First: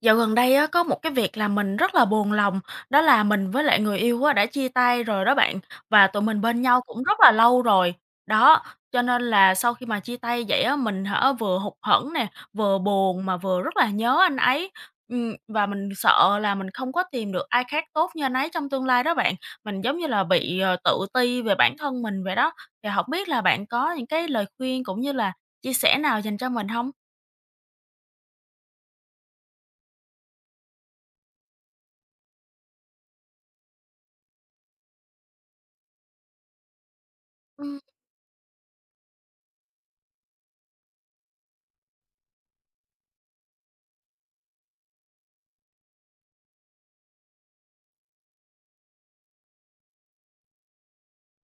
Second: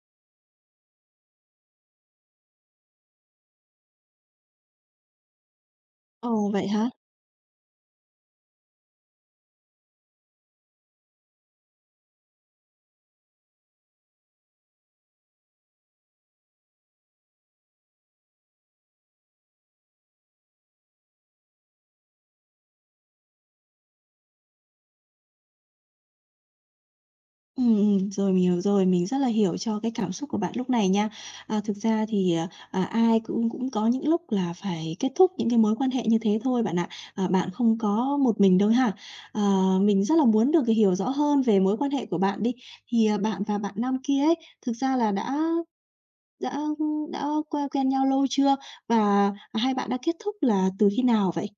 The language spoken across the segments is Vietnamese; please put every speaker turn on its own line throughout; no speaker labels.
Dạo gần đây á, có một cái việc là mình rất là buồn lòng, đó là mình với lại người yêu á, đã chia tay rồi đó bạn, và tụi mình
Ồ,
bên
vậy
nhau
hả?
cũng rất là lâu rồi. Đó, cho nên là sau khi mà chia tay vậy á, mình vừa hụt hẫng nè, vừa buồn mà vừa rất là nhớ anh ấy. Và mình sợ là mình không có tìm được ai khác tốt như anh ấy trong tương lai đó bạn. Mình giống như là bị, tự ti về bản thân mình vậy đó, thì hổng biết là bạn có những cái lời khuyên cũng như là chia sẻ nào dành cho mình không?
Rồi mình hiểu rồi, mình rất là hiểu cho cái cảm xúc của bạn lúc này nha. Thực ra thì, ai cũng cũng có những lúc là phải kết thúc những cái mối quan hệ như thế thôi bạn ạ, bạn không có một mình đâu ha. À, mình rất là muốn được hiểu rõ hơn về mối quan hệ của bạn đi. Thì, bạn và bạn nam kia ấy, thực ra là đã đã quen quen nhau lâu chưa? Và hai bạn đã kết thúc là từ khi nào vậy?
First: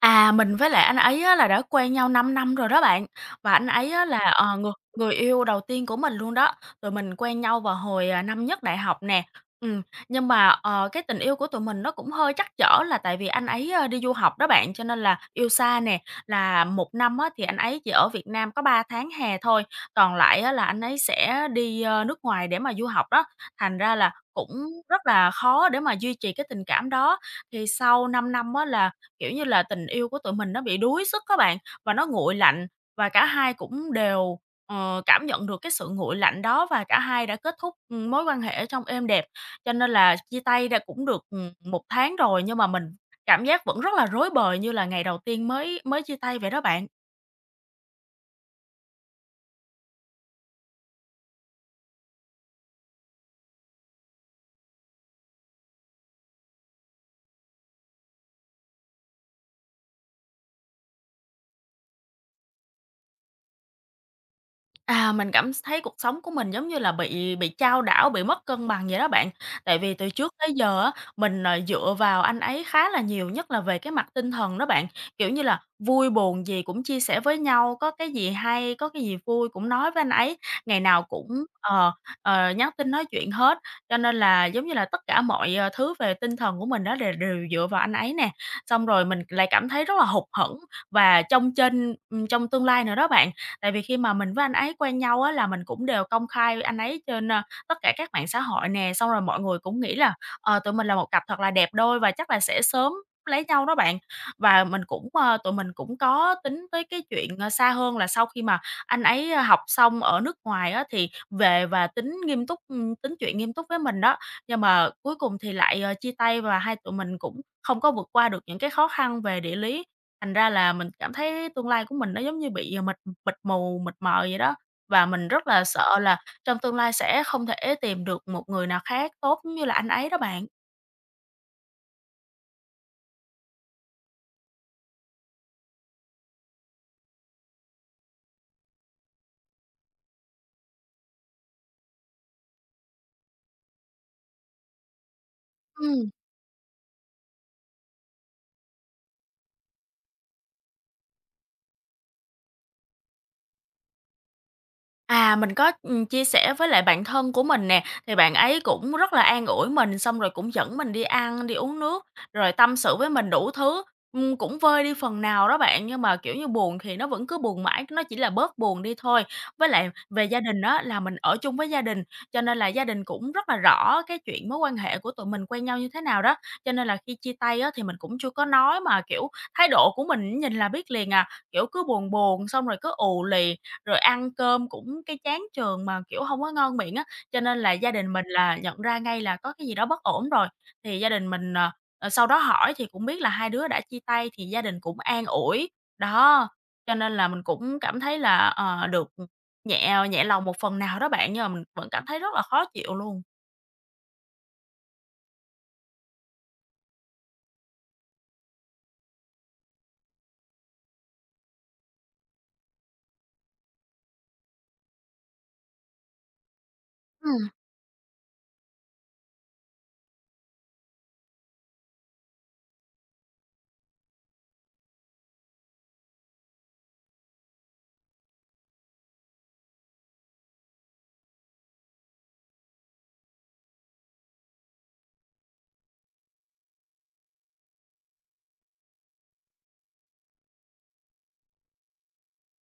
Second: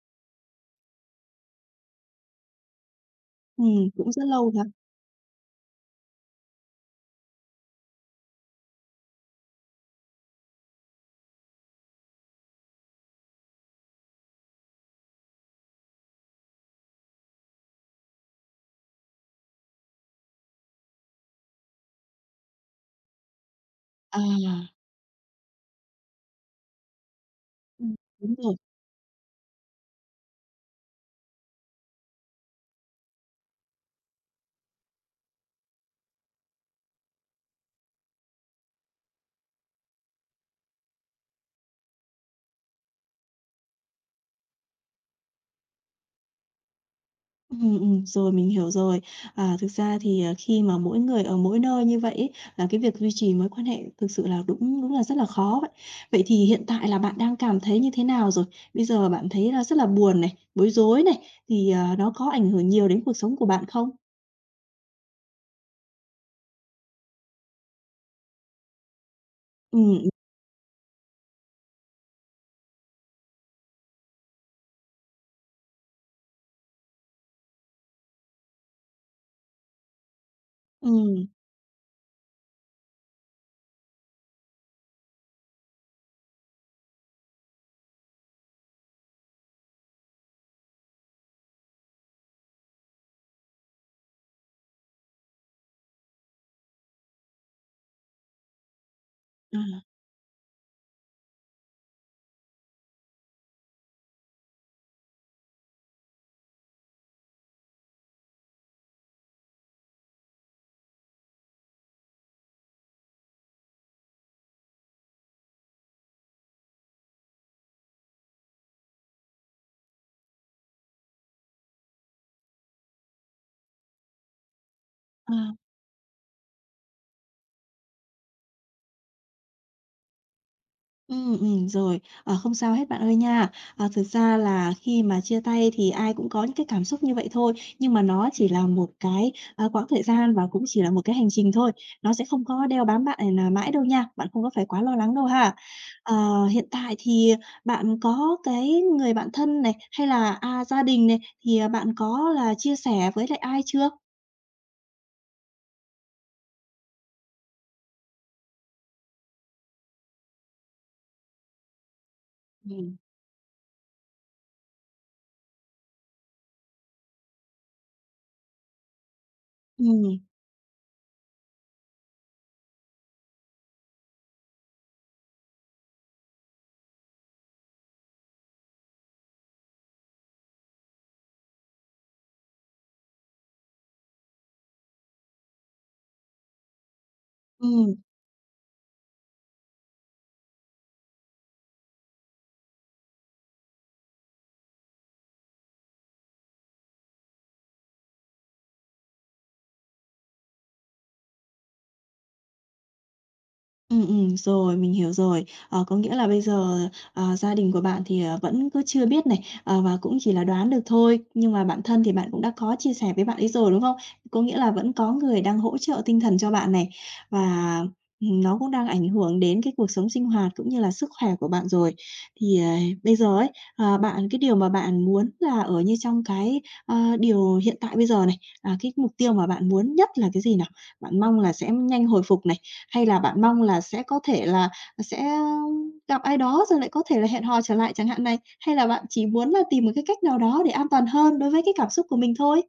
Mình với lại anh ấy á là đã quen nhau 5 năm rồi đó bạn, và anh ấy á
Cũng
là,
rất lâu hả?
người người yêu đầu tiên của mình luôn đó. Tụi mình quen nhau vào hồi, năm nhất đại học nè. Ừm, nhưng mà, cái tình yêu của tụi mình nó cũng hơi trắc trở là tại vì anh ấy, đi du học đó bạn, cho nên là yêu xa nè, là một năm á thì anh ấy chỉ ở Việt Nam có 3 tháng hè thôi, còn lại á là anh ấy sẽ đi, nước ngoài để mà du học đó, thành ra là
À,
cũng rất là khó để mà duy trì cái tình cảm đó. Thì
ừm,
sau 5
đúng
năm
rồi.
á là, kiểu như là, tình yêu của tụi mình nó bị đuối sức các bạn, và nó nguội lạnh và cả hai cũng đều, cảm nhận được cái sự nguội lạnh đó và cả hai đã kết thúc, mối quan hệ trong êm đẹp. Cho nên là chia tay đã cũng được, 1 tháng rồi nhưng mà mình cảm giác vẫn rất là rối bời như là ngày đầu tiên mới mới chia tay vậy đó bạn.
Rồi mình hiểu rồi. Thực ra thì, khi mà mỗi người ở mỗi nơi như vậy ấy, là cái việc duy trì mối quan hệ thực sự là đúng đúng là rất là khó vậy. Vậy thì hiện tại là bạn đang cảm thấy như thế nào rồi? Bây giờ bạn thấy là rất là buồn này, bối rối này, thì, nó có ảnh hưởng nhiều đến cuộc sống của bạn không?
À, mình cảm thấy cuộc sống của mình giống như là bị chao đảo, bị mất cân bằng vậy đó bạn. Tại vì
Ừm,
từ trước tới giờ á, mình, dựa vào anh ấy khá là nhiều, nhất là về cái mặt tinh thần đó bạn. Kiểu như là, vui buồn gì cũng chia sẻ với nhau, có cái gì hay, có cái gì vui cũng nói với anh ấy, ngày nào
ừm,
cũng, ờ, nhắn tin nói chuyện hết. Cho nên là, giống như là, tất cả mọi, thứ về tinh thần của mình đó đều đều dựa vào anh ấy nè. Xong rồi mình lại cảm thấy rất là hụt hẫng và chông trên trong tương lai nữa đó bạn. Tại vì khi mà mình với anh ấy quen nhau á là mình cũng đều công khai anh ấy trên, tất cả các mạng xã hội nè, xong rồi mọi người cũng
à,
nghĩ là, tụi mình là một cặp thật là đẹp đôi và chắc là sẽ sớm lấy nhau đó bạn. Và mình cũng, tụi mình cũng có tính tới cái chuyện, xa hơn là sau khi mà anh ấy học xong ở nước ngoài á thì về và tính chuyện nghiêm túc với mình đó. Nhưng mà cuối cùng thì lại, chia tay và hai tụi mình cũng không có vượt qua được những cái khó khăn về địa lý. Thành ra là mình cảm thấy tương lai của mình nó giống như bị, mịt mịt mù, mịt mờ vậy đó, và mình rất là
à.
sợ là trong tương lai sẽ không thể tìm được một người nào khác tốt giống như là anh ấy đó bạn.
Ừ rồi, không sao hết bạn ơi nha. Ờ, thực ra là khi mà chia tay thì ai cũng có những cái cảm xúc như vậy thôi, nhưng mà nó chỉ là một cái, quãng thời gian và cũng chỉ là một cái hành trình thôi, nó sẽ không có đeo bám bạn, nà mãi đâu nha, bạn không có phải quá lo lắng đâu ha.
Ừm.
Ờ, hiện tại thì bạn có cái người bạn thân này, hay là, gia đình này, thì, bạn có là chia sẻ với lại ai chưa?
Mình có, chia sẻ với lại bạn thân của mình nè, thì bạn ấy cũng rất là an ủi mình, xong rồi cũng dẫn mình đi ăn, đi uống nước, rồi tâm
Ừm.
sự với mình đủ thứ, cũng vơi đi phần nào đó bạn. Nhưng mà, kiểu như, buồn thì nó vẫn cứ buồn mãi, nó chỉ là bớt buồn đi thôi. Với lại
Ừm,
về gia đình đó là mình ở chung với gia đình, cho nên là gia đình cũng rất là rõ cái chuyện mối quan hệ của tụi mình quen nhau như thế nào đó. Cho nên là khi chia tay á, thì mình cũng chưa có nói mà, kiểu, thái độ của mình nhìn là biết liền à, kiểu, cứ buồn buồn xong rồi cứ ù lì rồi ăn cơm cũng cái chán trường mà, kiểu, hông có ngon miệng á, cho nên là gia
ừm.
đình mình là nhận ra ngay là có cái gì đó bất ổn rồi. Thì gia đình mình, sau đó hỏi thì cũng biết là hai đứa đã chia tay thì gia đình cũng an ủi, đó, cho nên là mình cũng cảm thấy là, được, nhẹ nhẹ lòng một phần nào đó bạn, nhưng mà mình vẫn cảm thấy rất là khó chịu luôn.
Ừ rồi, mình hiểu rồi. Ờ, có nghĩa là bây giờ, gia đình của bạn thì, vẫn cứ chưa biết này, và cũng chỉ là đoán được thôi. Nhưng mà bản thân thì bạn cũng đã có chia sẻ với bạn ấy rồi, đúng không? Có nghĩa là vẫn có người đang hỗ trợ tinh thần cho bạn này,
Ừm.
và, nó cũng đang ảnh hưởng đến cái cuộc sống sinh hoạt cũng như là sức khỏe của bạn rồi. Thì, bây giờ ấy, bạn cái điều mà bạn muốn là ở như trong cái, điều hiện tại bây giờ này, cái mục tiêu mà bạn muốn nhất là cái gì nào? Bạn mong là sẽ nhanh hồi phục này, hay là bạn mong là sẽ có thể là sẽ gặp ai đó rồi lại có thể là hẹn hò trở lại chẳng hạn này? Hay là bạn chỉ muốn là tìm một cái cách nào đó để an toàn hơn đối với cái cảm xúc của mình thôi?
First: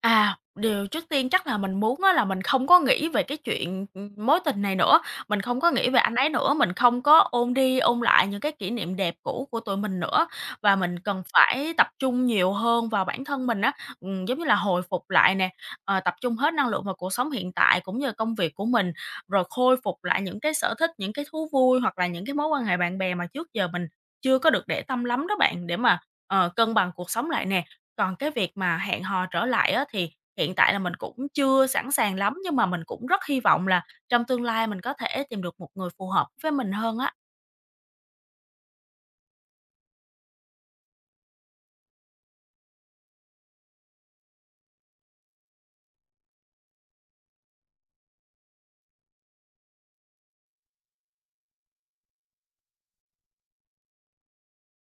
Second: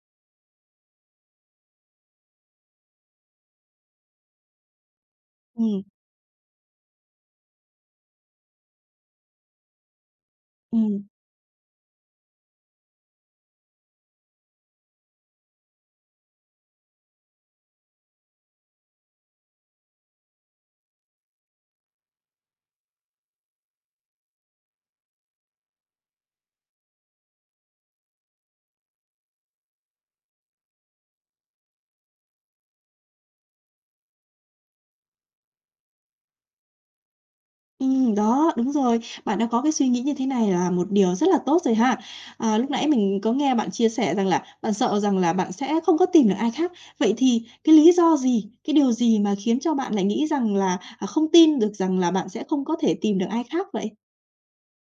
Điều trước tiên chắc là mình muốn á là mình không có nghĩ về cái chuyện, mối tình này nữa, mình không có
Ừm,
nghĩ về anh ấy nữa, mình không có ôn đi ôn lại những cái kỷ niệm đẹp cũ của tụi mình nữa. Và mình
ừm,
cần phải tập trung nhiều hơn vào bản thân mình á, giống như là hồi phục lại nè, tập trung hết năng lượng vào cuộc sống hiện tại cũng như công việc của mình, rồi khôi phục lại những cái sở thích, những cái thú vui hoặc là những cái mối quan hệ bạn bè mà trước giờ mình chưa có được để tâm lắm đó bạn, để mà, cân bằng cuộc sống lại nè. Còn cái việc mà hẹn hò trở lại á, thì hiện tại là mình cũng chưa sẵn sàng lắm, nhưng mà mình cũng rất hy vọng là trong tương lai mình có thể tìm được một người phù hợp với mình hơn á.
đó, đúng rồi. Bạn đã có cái suy nghĩ như thế này là một điều rất là tốt rồi ha. Lúc nãy mình có nghe bạn chia sẻ rằng là bạn sợ rằng là bạn sẽ không có tìm được ai khác. Vậy thì cái lý do gì, cái điều gì mà khiến cho bạn lại nghĩ rằng là, không tin được rằng là bạn sẽ không có thể tìm được ai khác vậy?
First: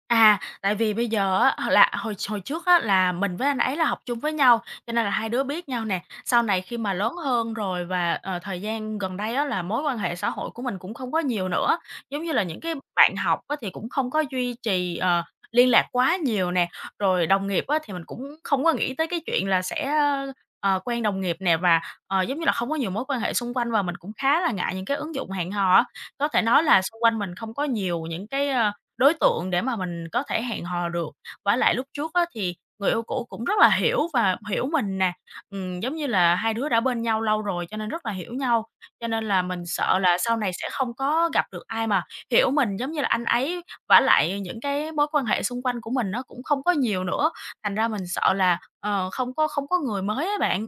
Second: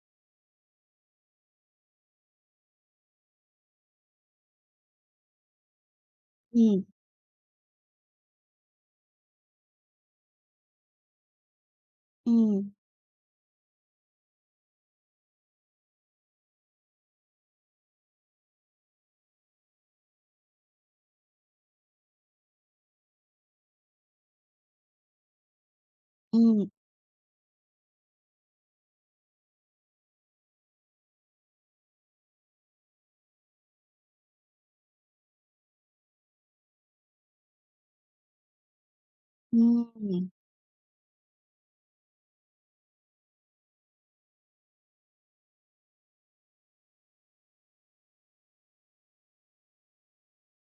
Tại vì bây giờ á, h là hồi hồi trước á, là mình với anh ấy là học chung với nhau, cho nên là hai đứa biết nhau nè. Sau này khi
Ừm.
mà lớn hơn rồi và, thời gian gần đây á, là mối quan hệ xã hội của mình cũng không có nhiều nữa. Giống như là những
Ừm,
cái bạn học á, thì cũng không có duy trì, liên lạc quá nhiều nè. Rồi đồng nghiệp á, thì mình cũng không có nghĩ tới cái chuyện là sẽ, quen đồng nghiệp nè và, giống như là, không có nhiều mối quan hệ xung quanh và mình cũng khá là ngại những cái ứng dụng hẹn hò á. Có thể nói
ừm,
là xung quanh mình không có nhiều những cái, đối tượng để mà mình có thể hẹn hò được. Vả lại lúc trước á thì người yêu cũ cũng rất là hiểu và hiểu mình nè, giống như là hai đứa đã bên nhau lâu rồi cho nên rất là hiểu nhau, cho nên là mình sợ là
ừm.
sau này sẽ không có gặp được ai mà hiểu mình giống như là anh ấy. Vả lại những cái mối quan hệ xung quanh của mình nó cũng không có nhiều nữa, thành ra mình sợ là, không có người mới á bạn.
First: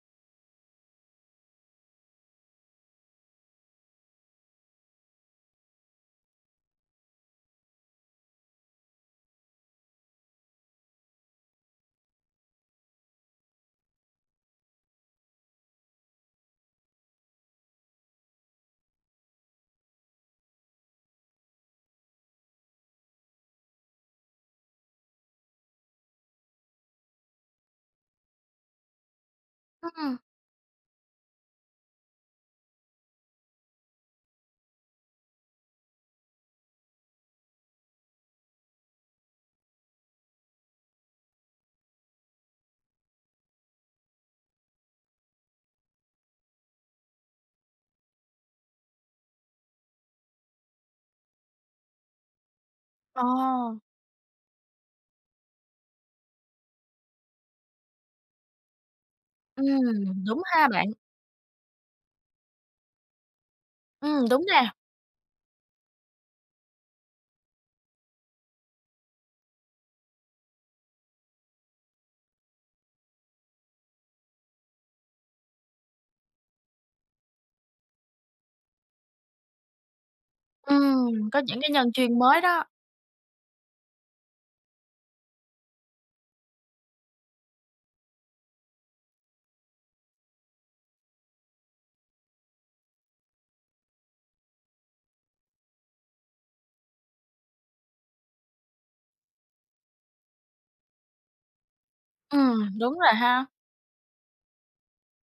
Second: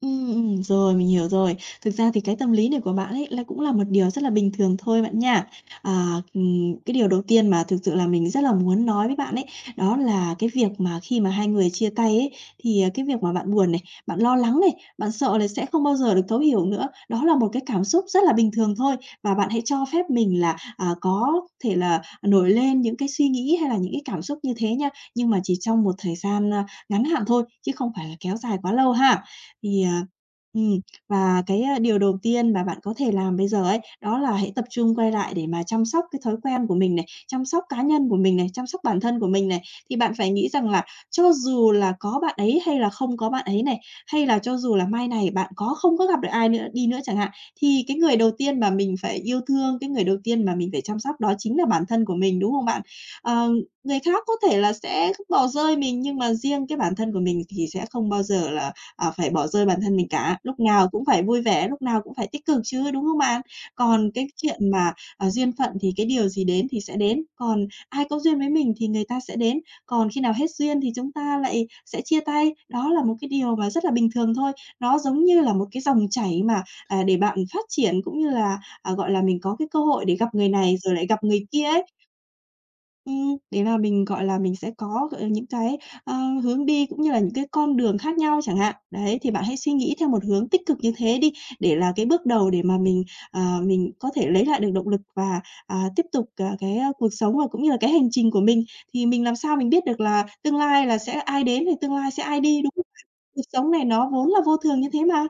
Ừ rồi, mình hiểu rồi. Thực ra thì cái tâm lý này của bạn ấy là cũng là một điều rất là bình thường thôi bạn nha. À, cái điều đầu tiên mà thực sự là mình rất là muốn nói với bạn ấy, đó là cái việc mà khi mà hai người chia tay ấy, thì, cái việc mà bạn buồn này, bạn lo lắng này, bạn sợ là sẽ không bao giờ được thấu hiểu nữa, đó là một cái cảm xúc rất là bình thường thôi. Và bạn hãy cho phép mình là, có thể là nổi lên những cái suy nghĩ hay là những cái cảm xúc như thế nha, nhưng mà chỉ trong một thời gian, ngắn hạn thôi, chứ không phải là kéo dài quá lâu ha. Thì,
Ừm.
ừm, và cái, điều đầu tiên mà bạn có thể làm bây giờ ấy, đó là hãy tập trung quay lại để mà chăm sóc cái thói quen của mình này, chăm sóc cá nhân của mình này, chăm sóc bản thân của mình này. Thì bạn phải nghĩ rằng là cho dù là có bạn ấy hay là không có bạn ấy này, hay là cho dù là mai này bạn có không có gặp được ai nữa đi nữa chẳng hạn, thì cái người đầu tiên mà mình phải yêu thương, cái người đầu tiên mà mình phải chăm sóc đó chính là bản thân của mình, đúng không bạn?
Ờ.
Ờ, người khác có thể là sẽ bỏ rơi mình, nhưng mà riêng cái bản thân của mình thì sẽ không bao giờ là phải bỏ rơi bản thân mình cả,
Đúng
lúc
ha bạn.
nào cũng phải vui vẻ, lúc nào cũng phải tích cực chứ, đúng không bạn? Còn cái
Đúng
chuyện
nè.
mà, duyên phận thì cái điều gì đến thì sẽ đến, còn ai có duyên với mình thì người ta sẽ đến, còn khi nào hết duyên thì chúng ta lại sẽ chia tay. Đó là một cái điều mà rất là bình thường thôi, nó giống như là một cái dòng chảy mà, để bạn phát triển cũng như là, gọi là, mình có cái cơ hội để gặp người này rồi lại
Ừm,
gặp
có
người
những
kia
cái
ấy.
nhân duyên mới đó.
Đấy là mình, gọi là, mình sẽ có, gọi là, những cái, ờ, hướng đi cũng như là những cái con đường khác nhau chẳng hạn. Đấy, thì bạn hãy suy nghĩ theo một hướng tích cực như thế đi, để là cái bước đầu để mà mình, mình có thể lấy lại được động lực và, tiếp tục, cái, cuộc sống và cũng như là cái hành trình của mình. Thì mình làm sao mình biết được là tương lai là sẽ ai đến thì tương lai sẽ ai đi, đúng không?
Đúng rồi
Cuộc
ha.
sống này nó vốn là vô thường như thế mà.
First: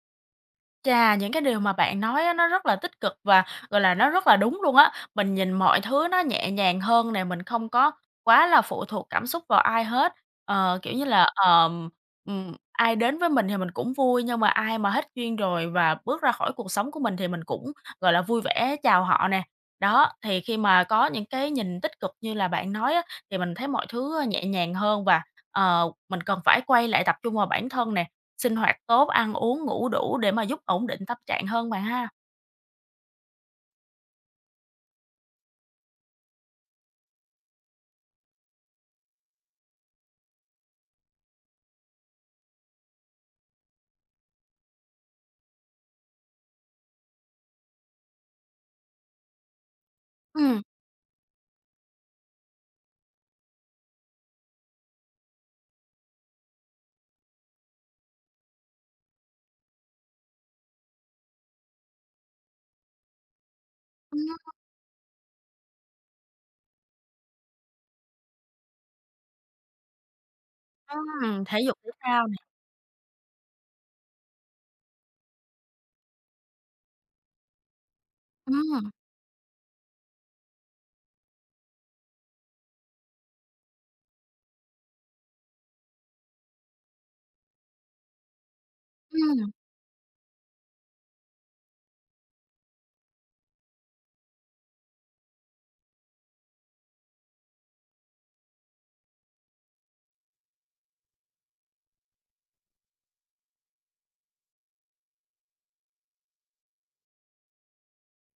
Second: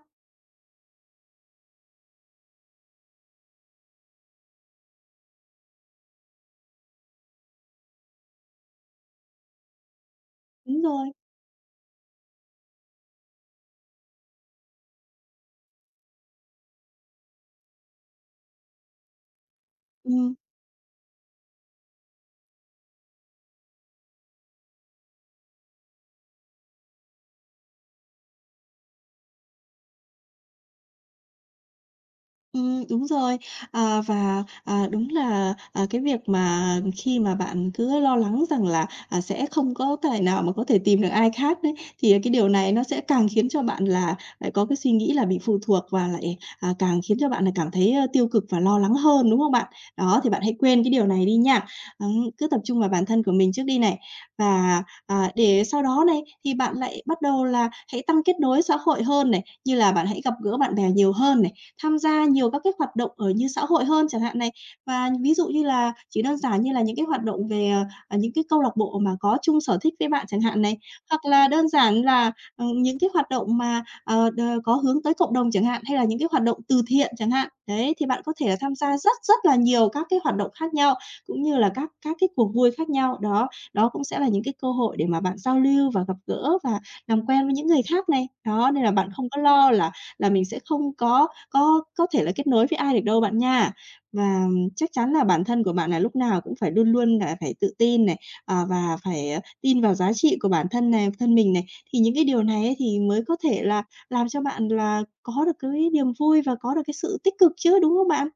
Chà, những cái điều mà bạn nói á, nó rất là tích cực và, gọi là, nó rất là đúng luôn á. Mình nhìn mọi thứ nó nhẹ nhàng hơn nè, mình không có quá là phụ thuộc cảm xúc vào ai hết. Ờ,
Đúng
kiểu như
rồi,
là, ai đến với mình thì mình cũng vui, nhưng mà ai mà hết duyên rồi và bước ra khỏi cuộc sống của mình thì mình cũng, gọi là, vui vẻ chào họ nè. Đó,
ừm.
thì khi mà có những cái nhìn tích cực như là bạn nói á, thì mình thấy mọi thứ nhẹ nhàng hơn và, mình cần phải quay lại tập trung vào bản thân nè. Sinh hoạt tốt, ăn uống, ngủ đủ để mà giúp ổn định tâm trạng hơn bạn ha.
Đúng rồi. À, và, đúng là, cái việc mà khi mà bạn cứ lo lắng rằng là, sẽ không có tài nào mà có thể tìm được ai khác đấy, thì cái điều này nó sẽ càng khiến cho bạn là lại có cái suy nghĩ là bị phụ thuộc và lại, càng khiến cho bạn là cảm thấy, tiêu cực và lo lắng hơn, đúng không bạn? Đó, thì bạn hãy
Ừm,
quên cái điều này đi nha. Cứ tập trung vào bản thân của mình trước đi này. Và để sau đó này thì bạn lại bắt đầu là hãy tăng kết nối xã hội hơn này, như là bạn hãy gặp gỡ bạn bè nhiều hơn này, tham gia nhiều các cái hoạt động ở như xã hội hơn chẳng hạn này.
ừm,
Và ví dụ như là chỉ đơn giản như là những cái hoạt động về, những cái câu lạc bộ mà có chung sở thích với bạn chẳng hạn này, hoặc là
thể
đơn
dục thể
giản
thao
là,
nè,
những cái hoạt động mà, đ có hướng tới cộng đồng chẳng hạn, hay là những cái hoạt động từ thiện chẳng hạn. Đấy, thì bạn có thể là tham
ừm,
gia rất rất là nhiều các cái hoạt động khác nhau, cũng như là các cái cuộc vui khác nhau, đó. Đó cũng sẽ là những cái cơ hội để mà bạn giao lưu và gặp gỡ và làm quen với những người khác này. Đó, nên là bạn không có
ừm.
lo là mình sẽ không có thể là kết nối với ai được đâu bạn nha. Và chắc chắn là bản thân của bạn là lúc nào cũng phải luôn luôn là phải tự tin này, và phải, tin vào giá trị của bản thân này, thân mình này. Thì những cái điều này ấy thì mới có thể là làm cho bạn là có được cái niềm vui và có được cái sự tích cực chứ, đúng không bạn?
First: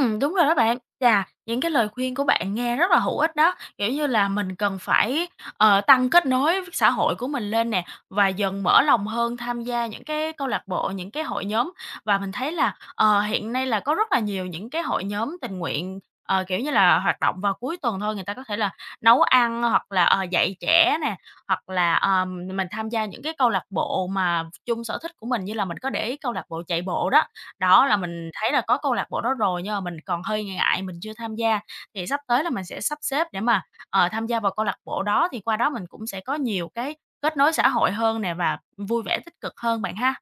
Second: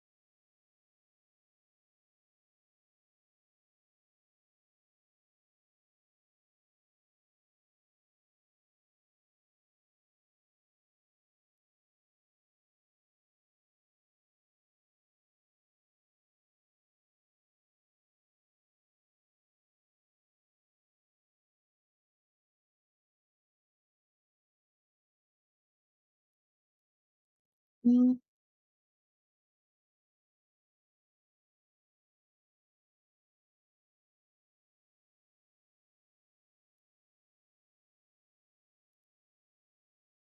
Đúng rồi đó bạn. Chà, những cái lời khuyên của bạn nghe rất là hữu ích đó, kiểu như là, mình cần phải, tăng kết nối với xã hội của mình lên nè, và dần mở lòng hơn tham gia những cái câu lạc bộ, những cái hội nhóm. Và mình thấy là, hiện nay là có rất là nhiều những cái hội nhóm tình nguyện, kiểu như là, hoạt động vào cuối tuần thôi, người ta có thể là nấu ăn hoặc là, dạy trẻ nè, hoặc là, mình tham gia những cái câu lạc bộ mà chung sở thích của mình, như là mình có để ý câu lạc bộ chạy bộ đó. Đó, là
Ừm.
mình thấy là có câu lạc bộ đó rồi nhưng mà mình còn hơi ngại mình chưa tham gia, thì sắp tới là mình sẽ sắp xếp để mà, tham gia vào câu lạc bộ đó thì qua đó mình cũng sẽ có nhiều cái kết nối xã hội hơn nè và vui vẻ tích cực hơn bạn ha.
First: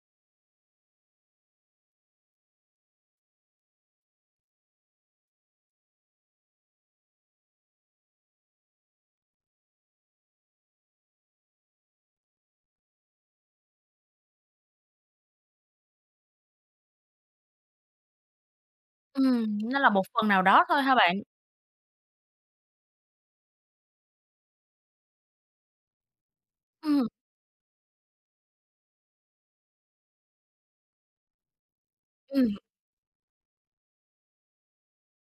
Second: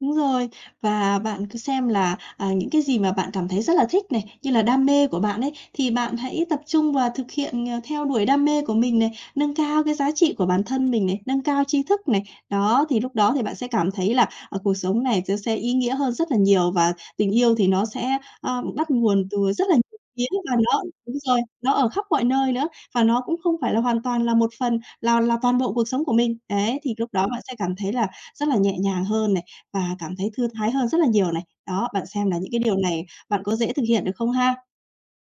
Đúng rồi, và bạn cứ xem là, những cái gì mà bạn cảm thấy rất là thích này, như là đam mê của bạn ấy, thì bạn hãy tập trung và thực hiện, theo đuổi đam mê của mình này, nâng cao cái giá trị của bản thân mình này, nâng cao tri thức này. Đó, thì lúc đó thì bạn sẽ cảm thấy là, cuộc sống này nó sẽ ý nghĩa hơn rất là nhiều và tình yêu thì nó sẽ, bắt nguồn từ
Ừm.
rất là
Nó là
nhiều
một
phía
phần nào
và
đó
nó
thôi ha bạn.
đúng rồi, nó ở khắp mọi nơi nữa, và nó cũng không phải là hoàn toàn là một phần là toàn bộ cuộc sống của mình. Đấy, thì
Ừm.
lúc đó bạn sẽ cảm thấy là rất là nhẹ nhàng hơn này, và cảm thấy thư thái hơn rất là nhiều này. Đó, bạn xem là những
Ừm.
cái điều này bạn có dễ thực hiện được không ha?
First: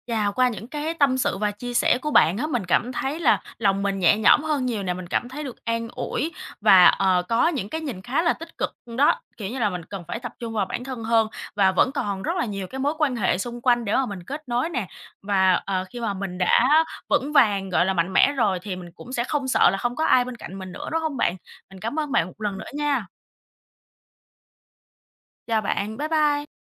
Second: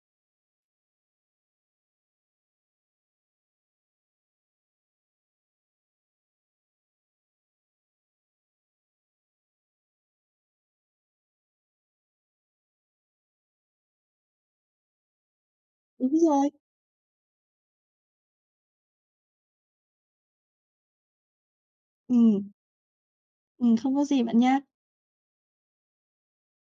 Và qua những cái tâm sự và chia sẻ của bạn á, mình cảm thấy là lòng mình nhẹ nhõm hơn nhiều nè, mình cảm thấy được an ủi và, có những cái nhìn khá là tích cực đó. Kiểu như là, mình cần phải tập trung vào bản thân hơn và vẫn còn rất là nhiều cái mối quan hệ xung quanh để mà mình kết nối nè. Và, khi mà
Đúng
mình
rồi.
đã vững vàng, gọi là, mạnh mẽ rồi thì mình cũng sẽ không sợ là không có ai bên cạnh mình nữa, đúng không bạn? Mình cảm ơn bạn một
Ừm,
lần nữa nha.
không có gì bạn nha.
Chào bạn, bye bye.